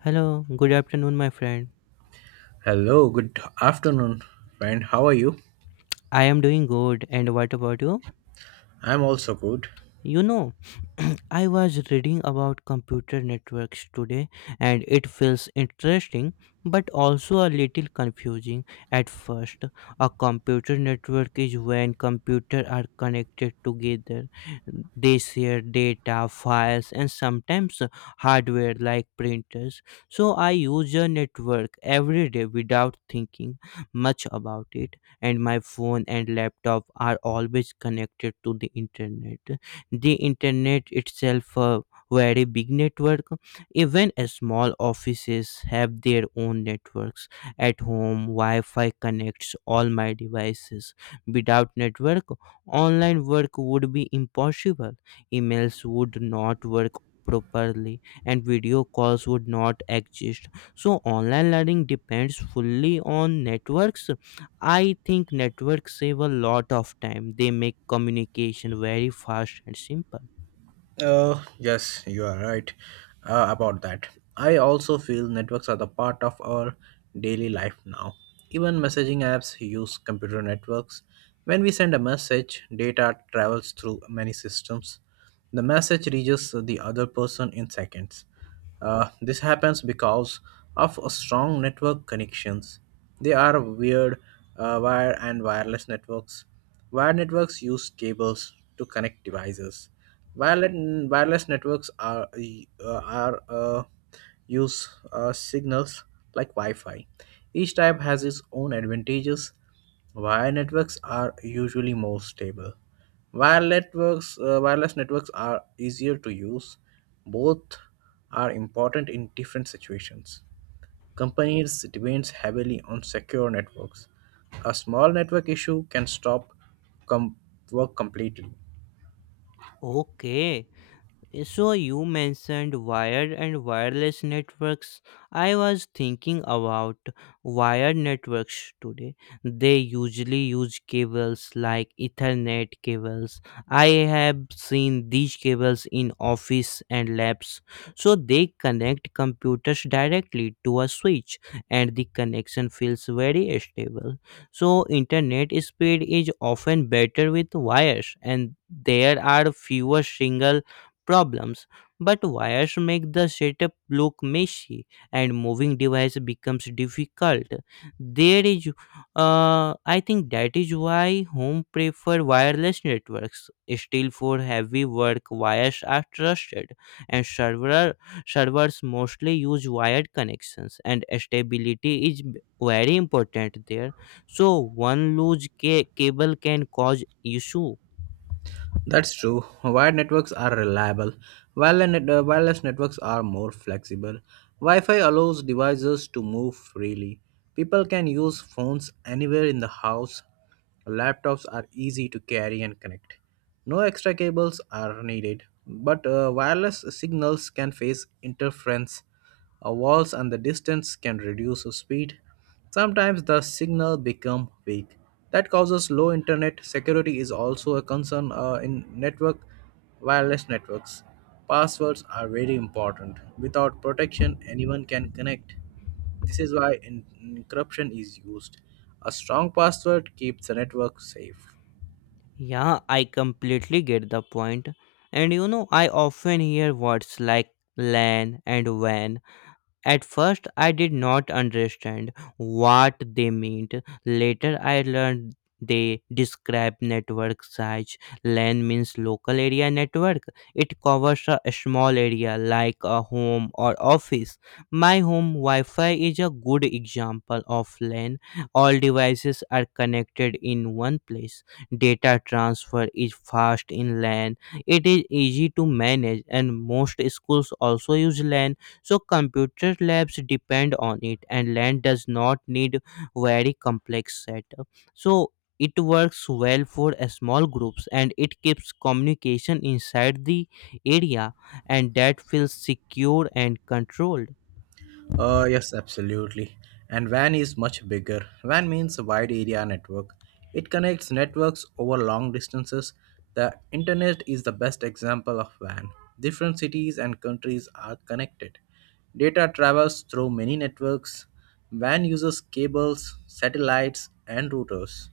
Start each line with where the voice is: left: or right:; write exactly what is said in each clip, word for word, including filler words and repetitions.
left: Hello, good afternoon, my friend.
right: Hello, good afternoon, friend. How are you?
left: I am doing good, and what about you?
right: I'm also good.
left: You know, I was reading about computer networks today and it feels interesting but also a little confusing at first. A computer network is when computers are connected together. They share data, files, and sometimes hardware like printers. So I use a network every day without thinking much about it, and my phone and laptop are always connected to the internet. The internet itself a very big network. Even small offices have their own networks. At home, wi-fi connects all my devices. Without network, online work would be impossible. Emails would not work properly, and video calls would not exist. So online learning depends fully on networks. I think networks save a lot of time. They make communication very fast and simple.
right: Uh, yes, you are right uh, about that. I also feel networks are the part of our daily life now. Even messaging apps use computer networks. When we send a message, data travels through many systems. The message reaches the other person in seconds. Uh, this happens because of a strong network connections. They are weird uh, wire and wireless networks. Wire networks use cables to connect devices. Wireless, Wireless networks are uh, are uh, use uh, signals like Wi-Fi. Each type has its own advantages. Wire networks are usually more stable. Wire networks, uh, wireless networks are easier to use. Both are important in different situations. Companies depend heavily on secure networks. A small network issue can stop com- work completely.
left: Okay. So you mentioned wired and wireless networks. I was thinking about wired networks today. They usually use cables like Ethernet cables. I have seen these cables in office and labs. So they connect computers directly to a switch, and the connection feels very stable. So internet speed is often better with wires and there are fewer single problems, but wires make the setup look messy and moving device becomes difficult. There is, uh, I think that is why home prefer wireless networks. Still, for heavy work, wires are trusted, and server servers mostly use wired connections, and stability is b- very important there. So one loose ca- cable can cause issue.
right: That's true. Wired networks are reliable. Wireless net- uh, wireless networks are more flexible. Wi Fi allows devices to move freely. People can use phones anywhere in the house. Laptops are easy to carry and connect. No extra cables are needed, but uh, wireless signals can face interference uh, walls and the distance can reduce speed. Sometimes the signal become weak. That causes low internet. Security is also a concern uh, in network wireless networks. Passwords are very important. Without protection, anyone can connect. This is why en- encryption is used. A strong password keeps the network safe.
left: Yeah, I completely get the point. And you know, I often hear words like LAN and W A N. At first, I did not understand what they meant. Later, I learned they describe network size. LAN means local area network. It covers a small area like a home or office. My home Wi-Fi is a good example of LAN. All devices are connected in one place. Data transfer is fast in LAN. It is easy to manage, and most schools also use LAN. So computer labs depend on it, and land does not need very complex setup. So it works well for a small groups, and it keeps communication inside the area, and that feels secure and controlled.
right: Uh, yes, absolutely. And WAN is much bigger. WAN means wide area network. It connects networks over long distances. The internet is the best example of WAN. Different cities and countries are connected. Data travels through many networks. WAN uses cables, satellites, and routers.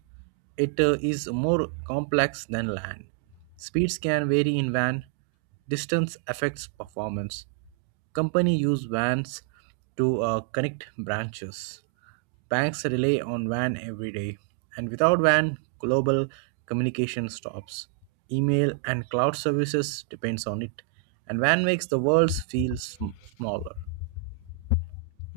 right: It uh, is more complex than LAN. Speeds can vary in WAN. Distance affects performance. Company use vans to uh, connect branches. Banks rely on van every day, and without van, global communication stops. Email and cloud services depends on it, and van makes the world feel sm- smaller.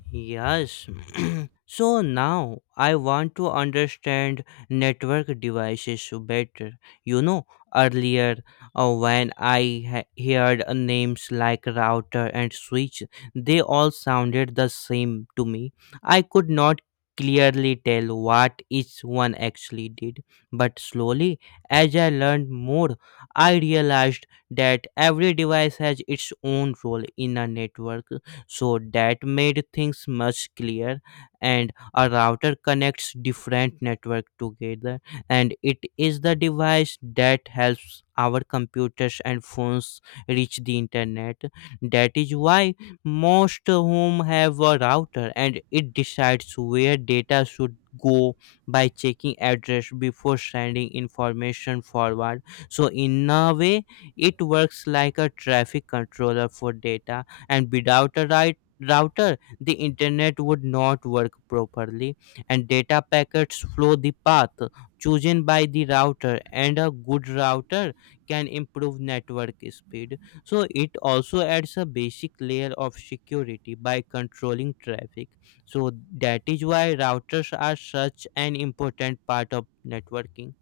left: Yes. So now I want to understand network devices better. You know, earlier, uh, when I ha- heard uh, names like router and switch, they all sounded the same to me. I could not clearly tell what each one actually did. But slowly, as I learned more, I realized that every device has its own role in a network. So that made things much clearer. And a router connects different network together, and it is the device that helps our computers and phones reach the internet. That is why most home have a router, and it decides where data should go by checking address before sending information forward. So in a way, it works like a traffic controller for data, and without a right router, the internet would not work properly. And data packets flow the path chosen by the router, and a good router can improve network speed. So it also adds a basic layer of security by controlling traffic. So that is why routers are such an important part of networking,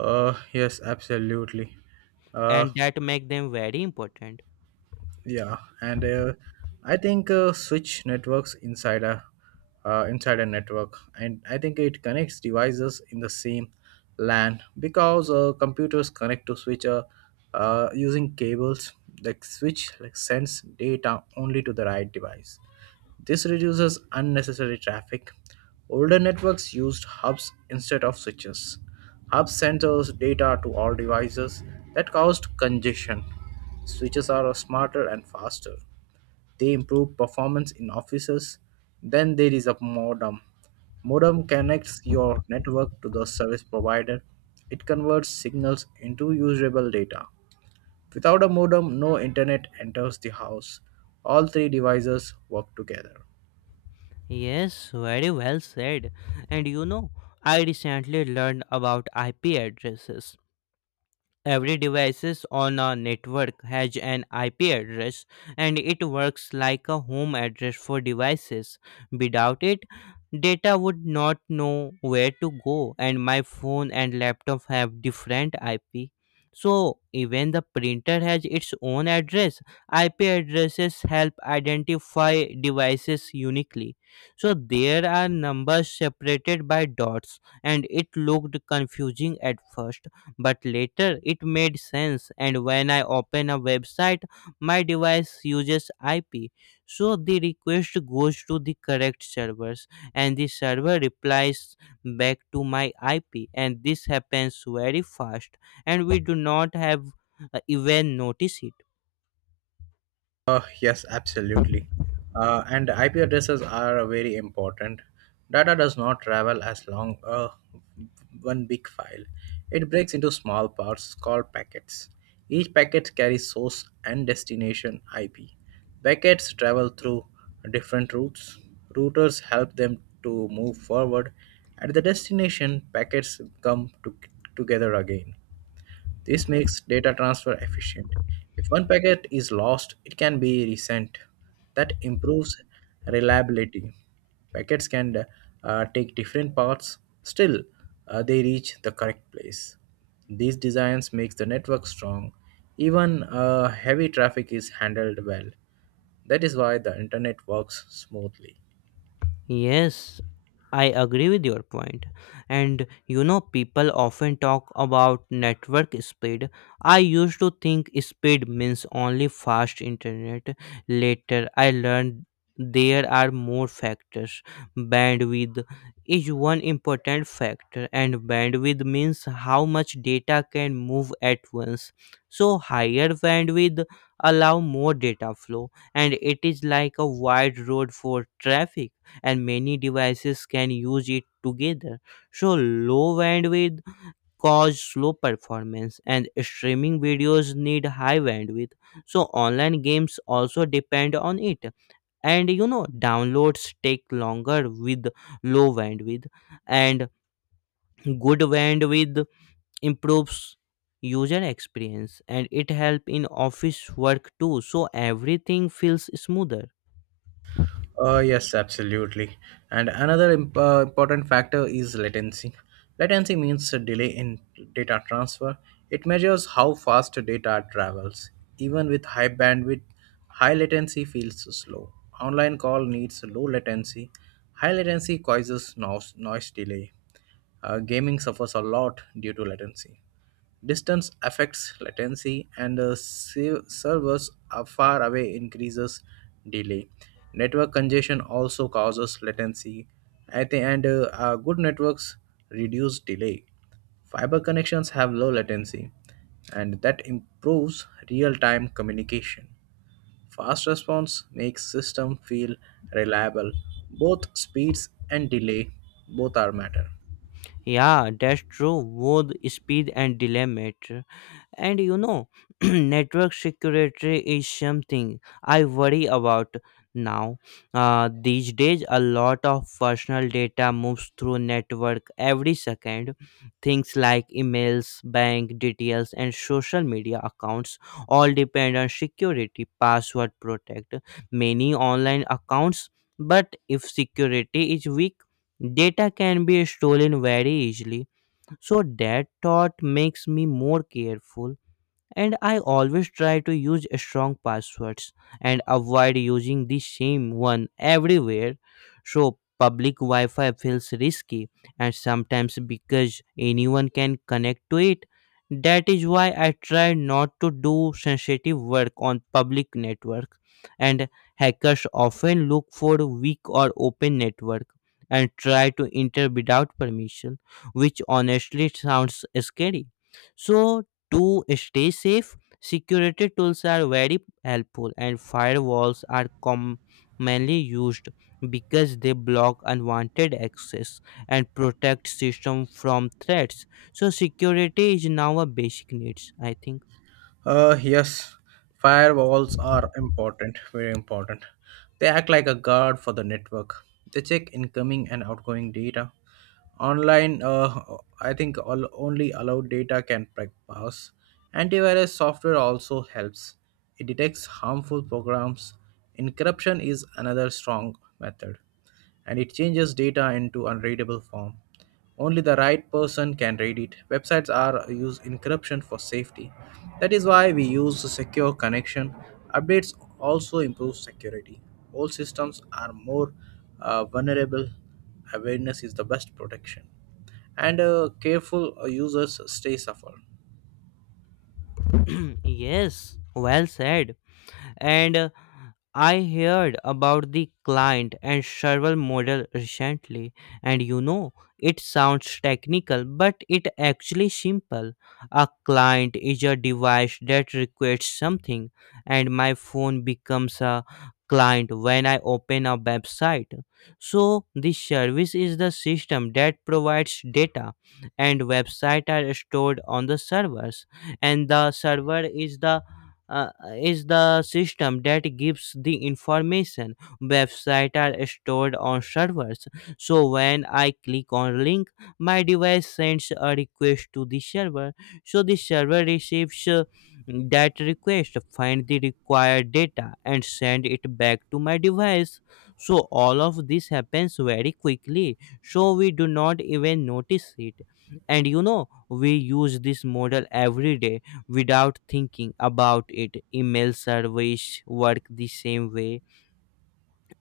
right: Uh, yes, absolutely. Uh,
left: and that make them very important.
right: Yeah, and uh, I think uh, switch networks inside a uh, inside a network, and I think it connects devices in the same LAN because uh, computers connect to switch uh, uh, using cables. The switch like sends data only to the right device, this reduces unnecessary traffic. Older networks used hubs instead of switches. Hubs sent those data to all devices that caused congestion. Switches are smarter and faster. They improve performance in offices. Then there is a modem. Modem connects your network to the service provider. It converts signals into usable data. Without a modem, no internet enters the house. All three devices work together.
left: Yes, very well said. And you know, I recently learned about I P addresses. Every devices on a network has an I P address, and it works like a home address for devices. Without it, data would not know where to go, and my phone and laptop have different I P. So even the printer has its own address. I P addresses help identify devices uniquely. So there are numbers separated by dots, and it looked confusing at first but later it made sense. And when I open a website, my device uses I P. So the request goes to the correct servers, and the server replies back to my I P. And this happens very fast, and we do not have uh, even notice it.
right: Uh, yes, absolutely. Uh, and I P addresses are very important. Data does not travel as long uh, one big file. It breaks into small parts called packets. Each packet carries source and destination I P. Packets travel through different routes. Routers help them to move forward. At the destination, packets come to- together again. This makes data transfer efficient. If one packet is lost, it can be resent. That improves reliability. Packets can uh, take different paths, still uh, they reach the correct place. These designs makes the network strong. Even uh, heavy traffic is handled well. That is why the internet works smoothly.
left: Yes, I agree with your point. And you know, people often talk about network speed. I used to think speed means only fast internet. Later, I learned there are more factors. Bandwidth is one important factor, and bandwidth means how much data can move at once. So higher bandwidth allow more data flow, and it is like a wide road for traffic, and many devices can use it together. So low bandwidth cause slow performance, and streaming videos need high bandwidth. So online games also depend on it. And you know, downloads take longer with low bandwidth, and good bandwidth improves user experience, and it help in office work too, so everything feels smoother.
right: Uh, yes, absolutely. And another imp- uh, important factor is latency. Latency means a delay in data transfer. It measures how fast data travels. Even with high bandwidth, high latency feels slow. Online call needs low latency. High latency causes noise, noise delay. Uh, gaming suffers a lot due to latency. Distance affects latency, and uh, se- servers are far away increases delay. Network congestion also causes latency. At the end, uh, uh, good networks reduce delay. Fiber connections have low latency, and that improves real-time communication. Fast response makes system feel reliable. Both speeds and delay both are matter.
left: Yeah, that's true, both speed and delay matter. And you know, network security is something I worry about now. Uh, these days, a lot of personal data moves through network every second. Things like emails, bank details, and social media accounts all depend on security. Password protect many online accounts. But if security is weak, data can be stolen very easily. So that thought makes me more careful, and I always try to use strong passwords and avoid using the same one everywhere. So public Wi-Fi feels risky and sometimes because anyone can connect to it. That is why I try not to do sensitive work on public network. And hackers often look for weak or open network and try to enter without permission, which honestly sounds scary. So to stay safe, security tools are very helpful, and firewalls are commonly used because they block unwanted access and protect system from threats. So security is now a basic needs, I think.
right: Uh, yes, firewalls are important, very important. They act like a guard for the network. They check incoming and outgoing data. Online, uh, I think all, only allowed data can pre- pass. Antivirus software also helps. It detects harmful programs. Encryption is another strong method and it changes data into unreadable form. Only the right person can read it. Websites are use encryption for safety. That is why we use secure connection. Updates also improve security. Old systems are more uh, vulnerable. Awareness is the best protection. And uh, careful users stay safer.
left: Yes, well said. and uh, I heard about the client and server model recently, and you know, it sounds technical, but it actually simple. A client is a device that requests something, and my phone becomes a client when I open a website. So the service is the system that provides data, and website are stored on the servers, and the server is the uh, is the system that gives the information. Websites are stored on servers. So when I click on link, my device sends a request to the server. So the server receives uh, that request, find the required data, and send it back to my device. So all of this happens very quickly, so we do not even notice it. And you know, we use this model every day without thinking about it. Email servers work the same way,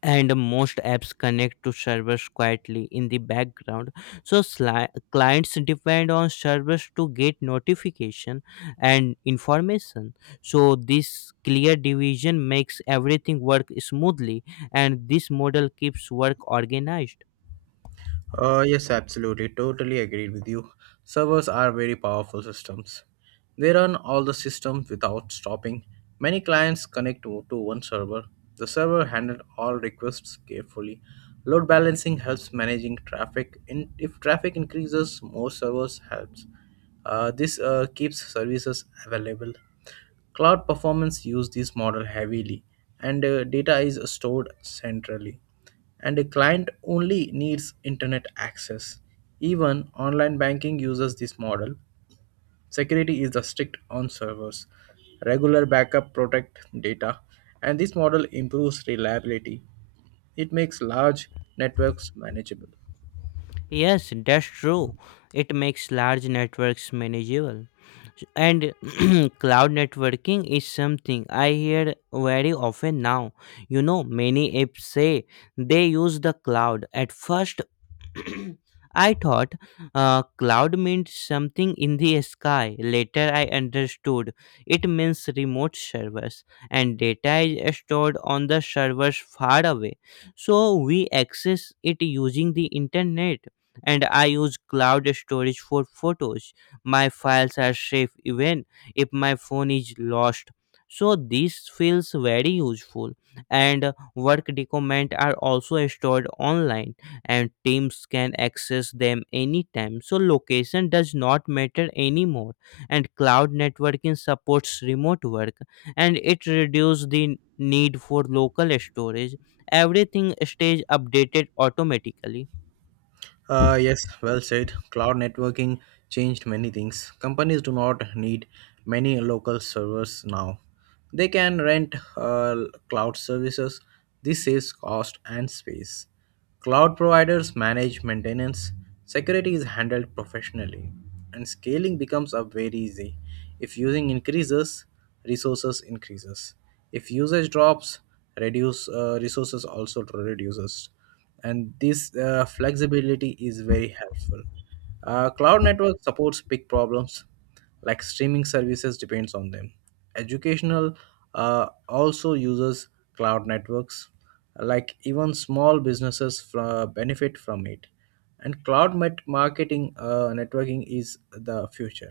left: and most apps connect to servers quietly in the background. So sli- clients depend on servers to get notification and information. So this clear division makes everything work smoothly, and this model keeps work organized.
right: Uh, yes, absolutely. Totally agreed with you. Servers are very powerful systems. They run all the systems without stopping. Many clients connect to, to one server. The server handles all requests carefully. Load balancing helps managing traffic. In, if traffic increases, more servers helps. Uh, this uh, keeps services available. Cloud performance use this model heavily, and uh, data is stored centrally. And a client only needs internet access. Even online banking uses this model. Security is the strict on servers. Regular backup protect data, and this model improves reliability. It makes large networks manageable.
left: Yes, that's true. It makes large networks manageable. And cloud networking is something I hear very often now. You know, many apps say they use the cloud. At first, I thought uh, cloud meant something in the sky. Later, I understood it means remote servers, and data is stored on the servers far away. So we access it using the internet. And I use cloud storage for photos. My files are safe even if my phone is lost. So this feels very useful. And work documents are also stored online, and teams can access them anytime. So location does not matter anymore. And cloud networking supports remote work, and it reduces the need for local storage. Everything stays updated automatically.
right: Uh, yes, well said. Cloud networking changed many things. Companies do not need many local servers now. They can rent uh, cloud services. This saves cost and space. Cloud providers manage maintenance. Security is handled professionally. And scaling becomes a very easy. If using increases, resources increases. If usage drops, reduce uh, resources also reduces and this uh, flexibility is very helpful. Uh, cloud network supports big problems like streaming services depends on them. Educational uh, also uses cloud networks like even small businesses fr- benefit from it and cloud met- marketing uh, networking is the future.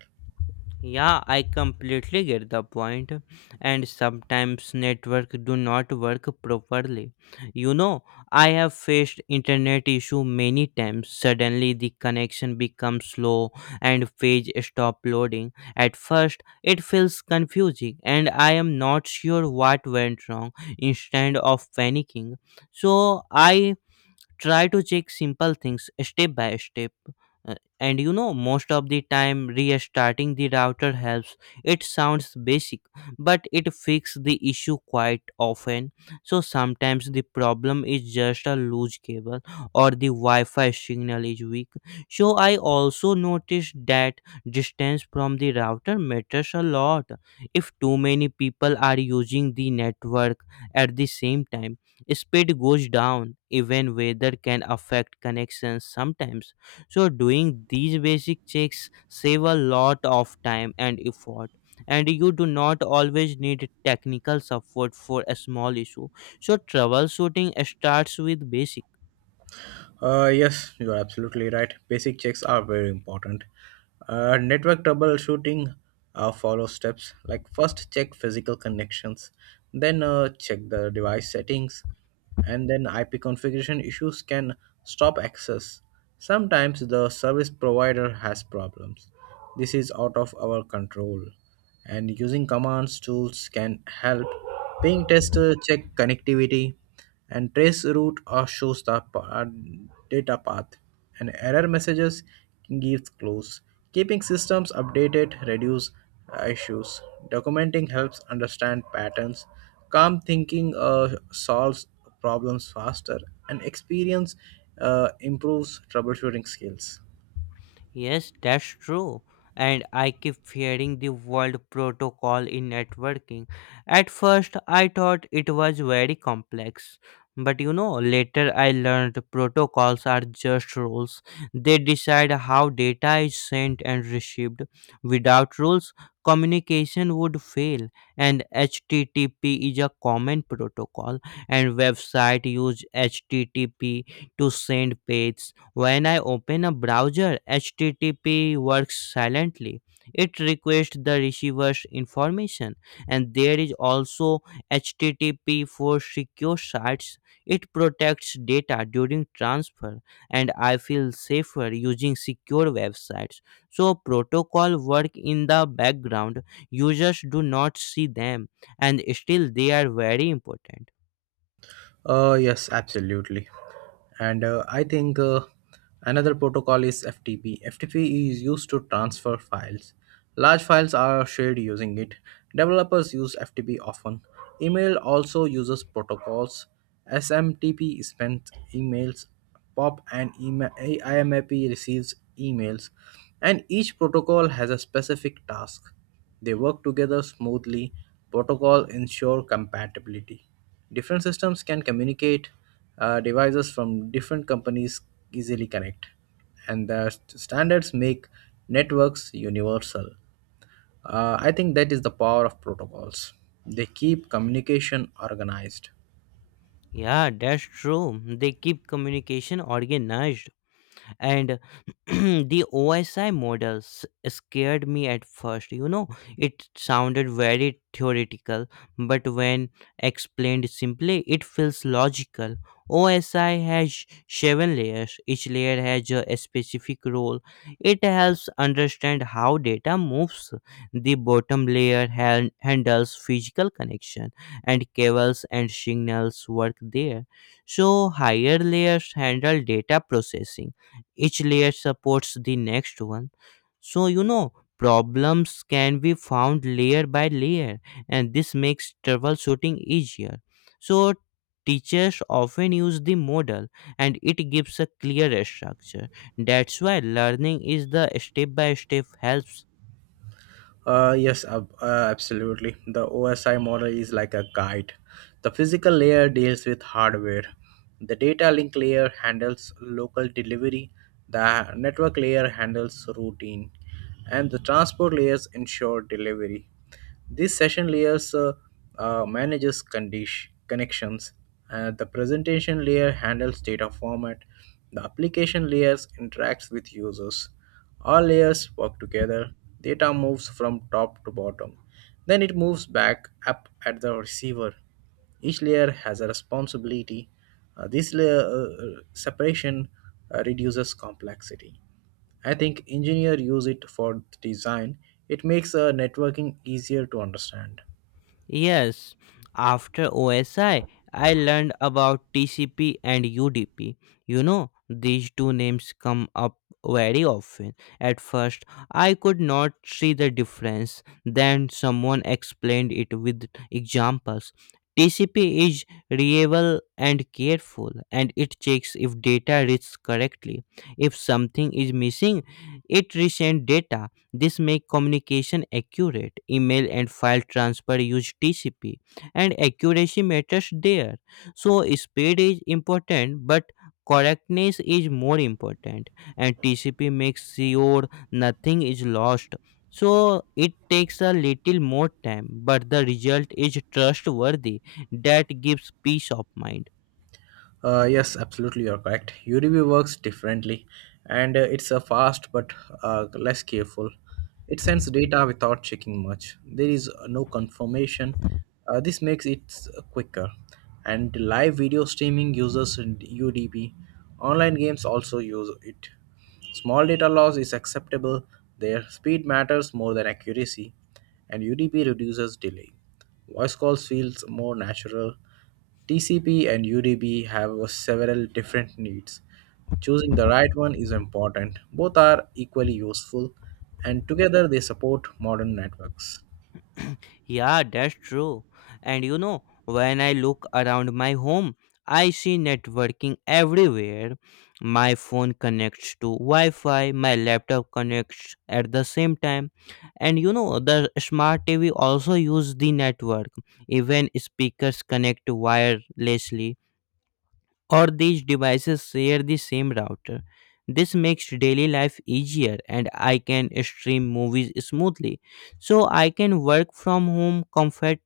left: Yeah, I completely get the point. And sometimes network do not work properly. You know, I have faced internet issue many times. Suddenly the connection becomes slow and page stop loading. At first, it feels confusing and I am not sure what went wrong instead of panicking. So I try to check simple things step by step. Uh, and you know, most of the time restarting the router helps. It sounds basic, but it fixes the issue quite often. So sometimes the problem is just a loose cable or the wi-fi signal is weak. So I also noticed that distance from the router matters a lot. If too many people are using the network at the same time, speed goes down. Even weather can affect connections sometimes. So doing these basic checks save a lot of time and effort, and you do not always need technical support for a small issue. So troubleshooting starts with basic.
right: Uh, yes, you are absolutely right. Basic checks are very important. Uh, network troubleshooting uh, follows steps like first check physical connections, then uh, check the device settings, and then I P configuration issues can stop access. Sometimes the service provider has problems. This is out of our control, and using commands tools can help. Ping tester check connectivity and trace route uh, shows the pa- uh, data path and error messages gives clues. Keeping systems updated reduce uh, issues. Documenting helps understand patterns. Calm thinking uh, solves problems faster and experience uh, improves troubleshooting skills.
left: Yes, that's true. And I keep fearing the world protocol in networking. At first, I thought it was very complex. But you know, later I learned protocols are just rules. They decide how data is sent and received. Without rules, communication would fail. And H T T P is a common protocol, and website use H T T P to send page. When I open a browser, H T T P works silently. It requests the receiver's information, and there is also H T T P for secure sites. It protects data during transfer, and I feel safer using secure websites. So protocol work in the background. Users do not see them, and still they are very important.
right: Uh, yes, absolutely. And uh, I think uh, another protocol is F T P. F T P is used to transfer files. Large files are shared using it. Developers use F T P often. Email also uses protocols. S M T P sends emails. POP and email, IMAP receives emails. And each protocol has a specific task. They work together smoothly. Protocol ensure compatibility. Different systems can communicate, uh, devices from different companies easily connect, and the st- standards make networks universal. Uh, I think that is the power of protocols. They keep communication organized.
left: Yeah, that's true. They keep communication organized. And The OSI models scared me at first, you know. It sounded very theoretical, but when explained simply, it feels logical. OSI has seven layers. Each layer has a specific role. It helps understand how data moves. The bottom layer han- handles physical connection, and cables and signals work there. So higher layers handle data processing. Each layer supports the next one. So, you know, problems can be found layer by layer, and this makes troubleshooting easier. So teachers often use the model, and it gives a clear structure. That's why learning is the step by step helps.
right: Uh, yes, ab- uh, absolutely. The O S I model is like a guide. The physical layer deals with hardware. The data link layer handles local delivery. The network layer handles routing. And the transport layers ensure delivery. These session layers uh, uh, manages condition, connections. Uh, the presentation layer handles data format. The application layers interacts with users. All layers work together. Data moves from top to bottom. Then it moves back up at the receiver. Each layer has a responsibility. Uh, this layer uh, uh, separation uh, reduces complexity. I think engineers use it for design. It makes uh, networking easier to understand.
left: Yes, after O S I, I I learned about T C P and U D P. You know, these two names come up very often. At first, I could not see the difference. Then someone explained it with examples. T C P is reliable and careful, and it checks if data reads correctly. If something is missing, it resends data. This make communication accurate. Email and file transfer use T C P, and accuracy matters there. So speed is important, but correctness is more important, and T C P makes sure nothing is lost. So it takes a little more time, but the result is trustworthy. That gives peace of mind.
right: Uh, yes, absolutely, you're correct. U D B works differently, and uh, it's a fast but uh, less careful. It sends data without checking much. There is uh, no confirmation. Uh, this makes it uh, quicker. And live video streaming uses U D P. Online games also use it. Small data loss is acceptable. Their speed matters more than accuracy, and U D P reduces delay. Voice calls feels more natural. T C P and U D P have several different needs. Choosing the right one is important. Both are equally useful, and together they support modern networks.
left: Yeah, that's true. And you know, when I look around my home, I see networking everywhere. My phone connects to Wi Fi, my laptop connects at the same time. And you know, the smart T V also use the network. Even speakers connect wirelessly, or these devices share the same router. This makes daily life easier, and I can stream movies smoothly. So I can work from home comfort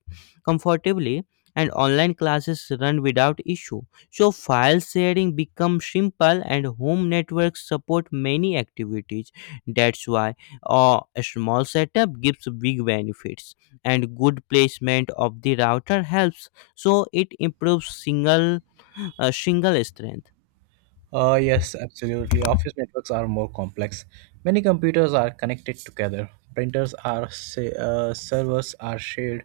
left: comfortably, and online classes run without issue. So file sharing becomes simple, and home networks support many activities. That's why uh, a small setup gives big benefits, and good placement of the router helps, so it improves single a single strength.
right: Uh, yes, absolutely. Office networks are more complex. Many computers are connected together. Printers are sa- uh, servers are shared.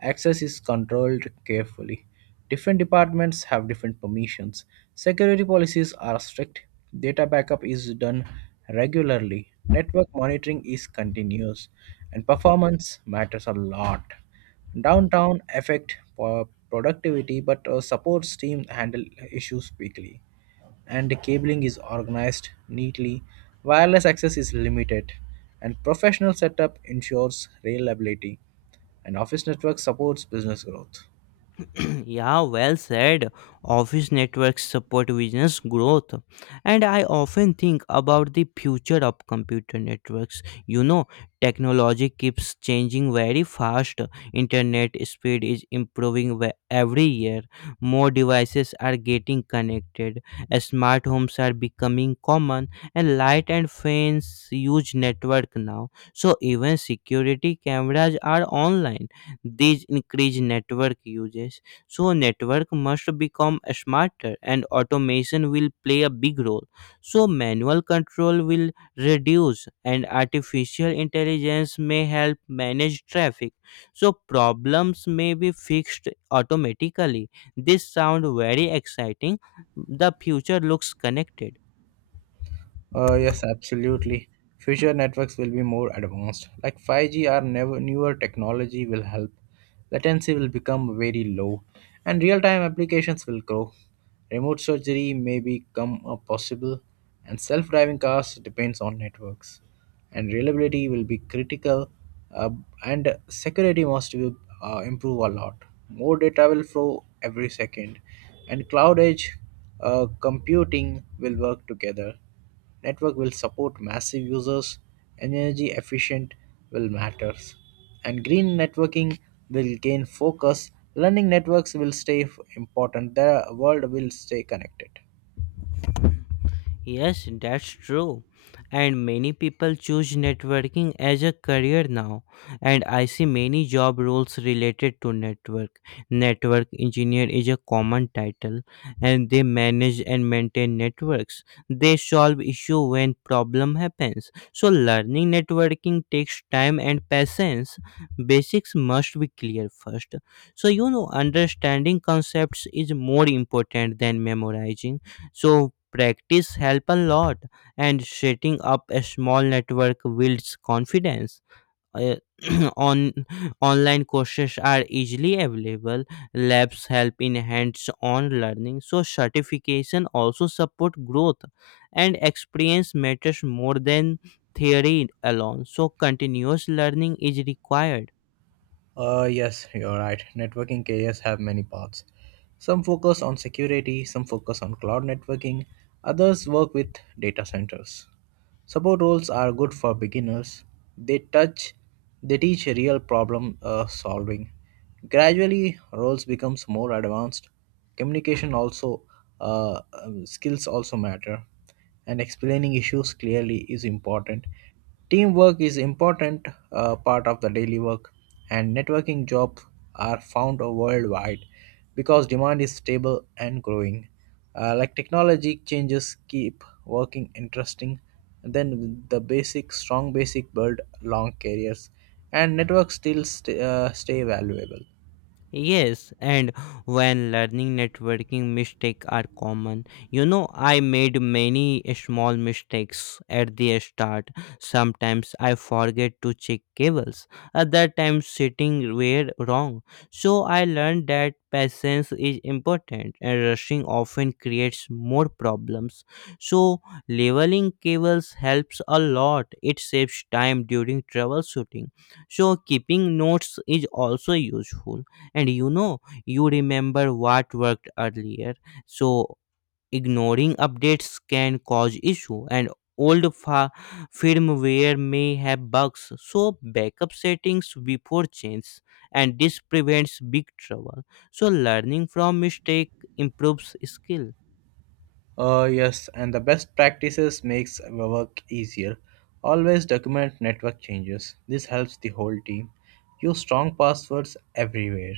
right: Access is controlled carefully. Different departments have different permissions. Security policies are strict. Data backup is done regularly. Network monitoring is continuous, and performance matters a lot. Downtown affect uh, productivity, but uh, supports team handle issues quickly and the cabling is organized neatly, wireless access is limited, and professional setup ensures reliability, and office network supports business growth.
left: Yeah, well said. Office networks support business growth. And I often think about the future of computer networks. You know, technology keeps changing very fast. Internet speed is improving ve- every year. More devices are getting connected. Smart homes are becoming common. And light and fans use network now. So even security cameras are online. These increase network usage, so network must become smarter, and automation will play a big role. So manual control will reduce, and artificial intelligence may help manage traffic. So problems may be fixed automatically. This sound very exciting. The future looks connected.
right: Uh, yes, absolutely. Future networks will be more advanced. Like five G or never newer technology will help. Latency will become very low, and real-time applications will grow. Remote surgery may become a possible, and self-driving cars depends on networks. And reliability will be critical, uh, and security must be, uh, improve a lot. More data will flow every second, and cloud edge uh, computing will work together. Network will support massive users, energy efficient will matters, and green networking will gain focus. Learning networks will stay f- important. The world will stay connected.
left: Yes, that's true. And many people choose networking as a career now. And I see many job roles related to network. Network engineer is a common title, and they manage and maintain networks. They solve issue when problem happens. So learning networking takes time and patience. Basics must be clear first. So, you know, understanding concepts is more important than memorizing. So practice help a lot, and setting up a small network builds confidence. Uh, on Online courses are easily available. Labs help in hands-on learning, so certification also support growth, and experience matters more than theory alone. So continuous learning is required.
right: Uh, yes, you're right. Networking careers have many paths. Some focus on security, some focus on cloud networking, others work with data centers. Support roles are good for beginners. They touch they teach real problem uh, solving. Gradually roles becomes more advanced. Communication also uh, um, skills also matter and explaining issues clearly is important. Teamwork is important uh, part of the daily work and networking jobs are found worldwide because demand is stable and growing. Uh, like technology changes keep working interesting, then the basic strong basic build long careers, and networks still st- uh, stay valuable.
left: Yes, and when learning networking, mistakes are common. You know, I made many small mistakes at the start. Sometimes I forget to check cables, other times sitting were wrong. So I learned that patience is important, and rushing often creates more problems. So leveling cables helps a lot. It saves time during troubleshooting. So keeping notes is also useful, and you know, you remember what worked earlier. So ignoring updates can cause issue, and old fa- firmware may have bugs. So backup settings before change, and this prevents big trouble. So learning from mistake improves skill.
right: Uh, yes, and the best practices makes our work easier. Always document network changes. This helps the whole team. Use strong passwords everywhere.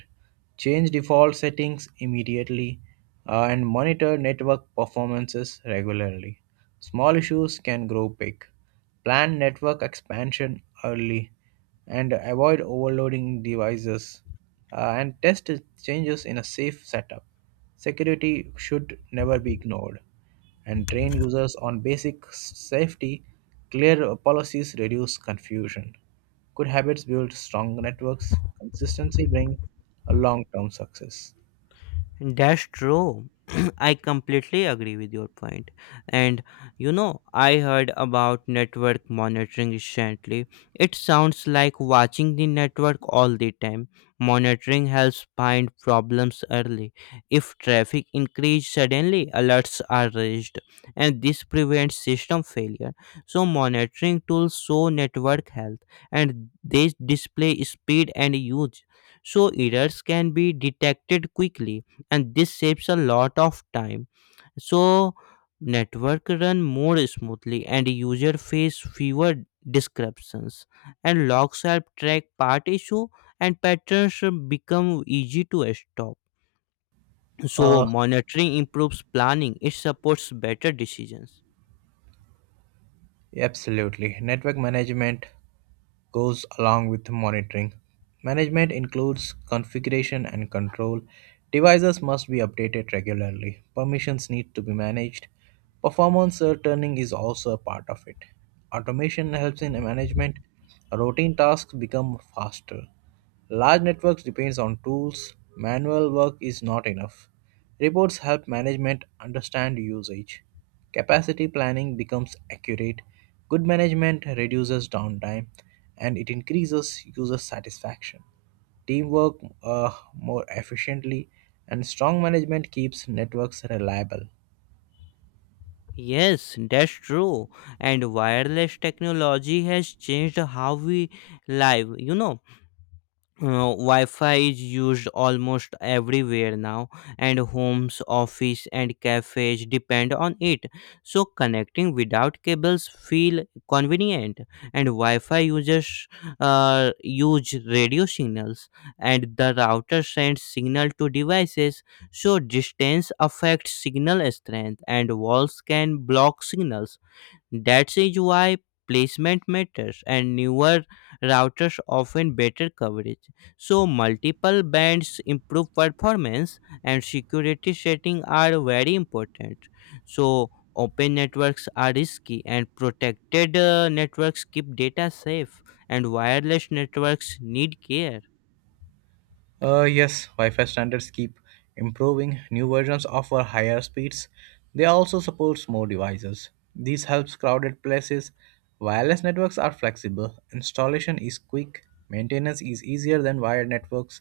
right: Change default settings immediately uh, and monitor network performances regularly. Small issues can grow big. Plan network expansion early and avoid overloading devices uh, and test changes in a safe setup. Security should never be ignored and train users on basic safety. Clear policies reduce confusion. Good habits build strong networks. Consistency bring a long-term success.
left: That's true. I completely agree with your point. And you know, I heard about network monitoring recently. It sounds like watching the network all the time. Monitoring helps find problems early. If traffic increases suddenly, alerts are raised, and this prevents system failure. So, monitoring tools show network health, and they display speed and use. So, errors can be detected quickly, and this saves a lot of time, so network run more smoothly, and user face fewer disruptions, and logs help track part issue, and patterns become easy to stop. So monitoring improves planning. It supports better decisions.
right: Absolutely. Network management goes along with monitoring. Management includes configuration and control. Devices must be updated regularly. Permissions need to be managed. Performance uh, tuning is also a part of it. Automation helps in management. Routine tasks become faster. Large networks depends on tools. Manual work is not enough. Reports help management understand usage. Capacity planning becomes accurate. Good management reduces downtime and it increases user satisfaction. Teamwork uh, more efficiently and strong management keeps networks reliable.
left: Yes, that's true. And wireless technology has changed how we live, you know. uh, Wi-Fi is used almost everywhere now, and homes, office, and cafes depend on it. So connecting without cables feel convenient, and Wi-Fi users uh, use radio signals, and the router sends signal to devices. So distance affects signal strength, and walls can block signals. That is is why placement matters, and newer routers often better coverage. So multiple bands improve performance, and security settings are very important. So open networks are risky, and protected uh, networks keep data safe, and wireless networks need care.
right: Uh, yes, Wi Fi standards keep improving. New versions offer higher speeds. They also support more devices. This helps crowded places. Wireless networks are flexible. Installation is quick. Maintenance is easier than wired networks.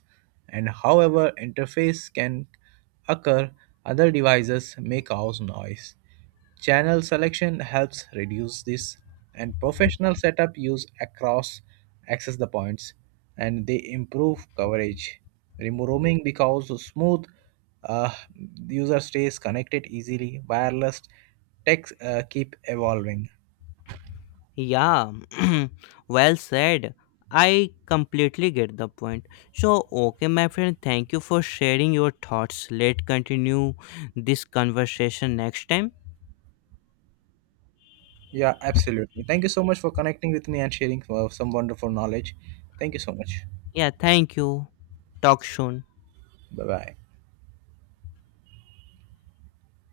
right: And however, interface can occur, other devices may cause noise. Channel selection helps reduce this, and professional setup use across access the points, and they improve coverage. Remove roaming because smooth uh, user stays connected easily. Wireless tech uh, keep evolving.
left: Yeah, well said. I completely get the point. So, okay, my friend, thank you for sharing your thoughts. Let's continue this conversation next time.
right: Yeah, absolutely. Thank you so much for connecting with me and sharing uh, some wonderful knowledge. Thank you so much.
left: Yeah, thank you. Talk soon.
right: Bye bye.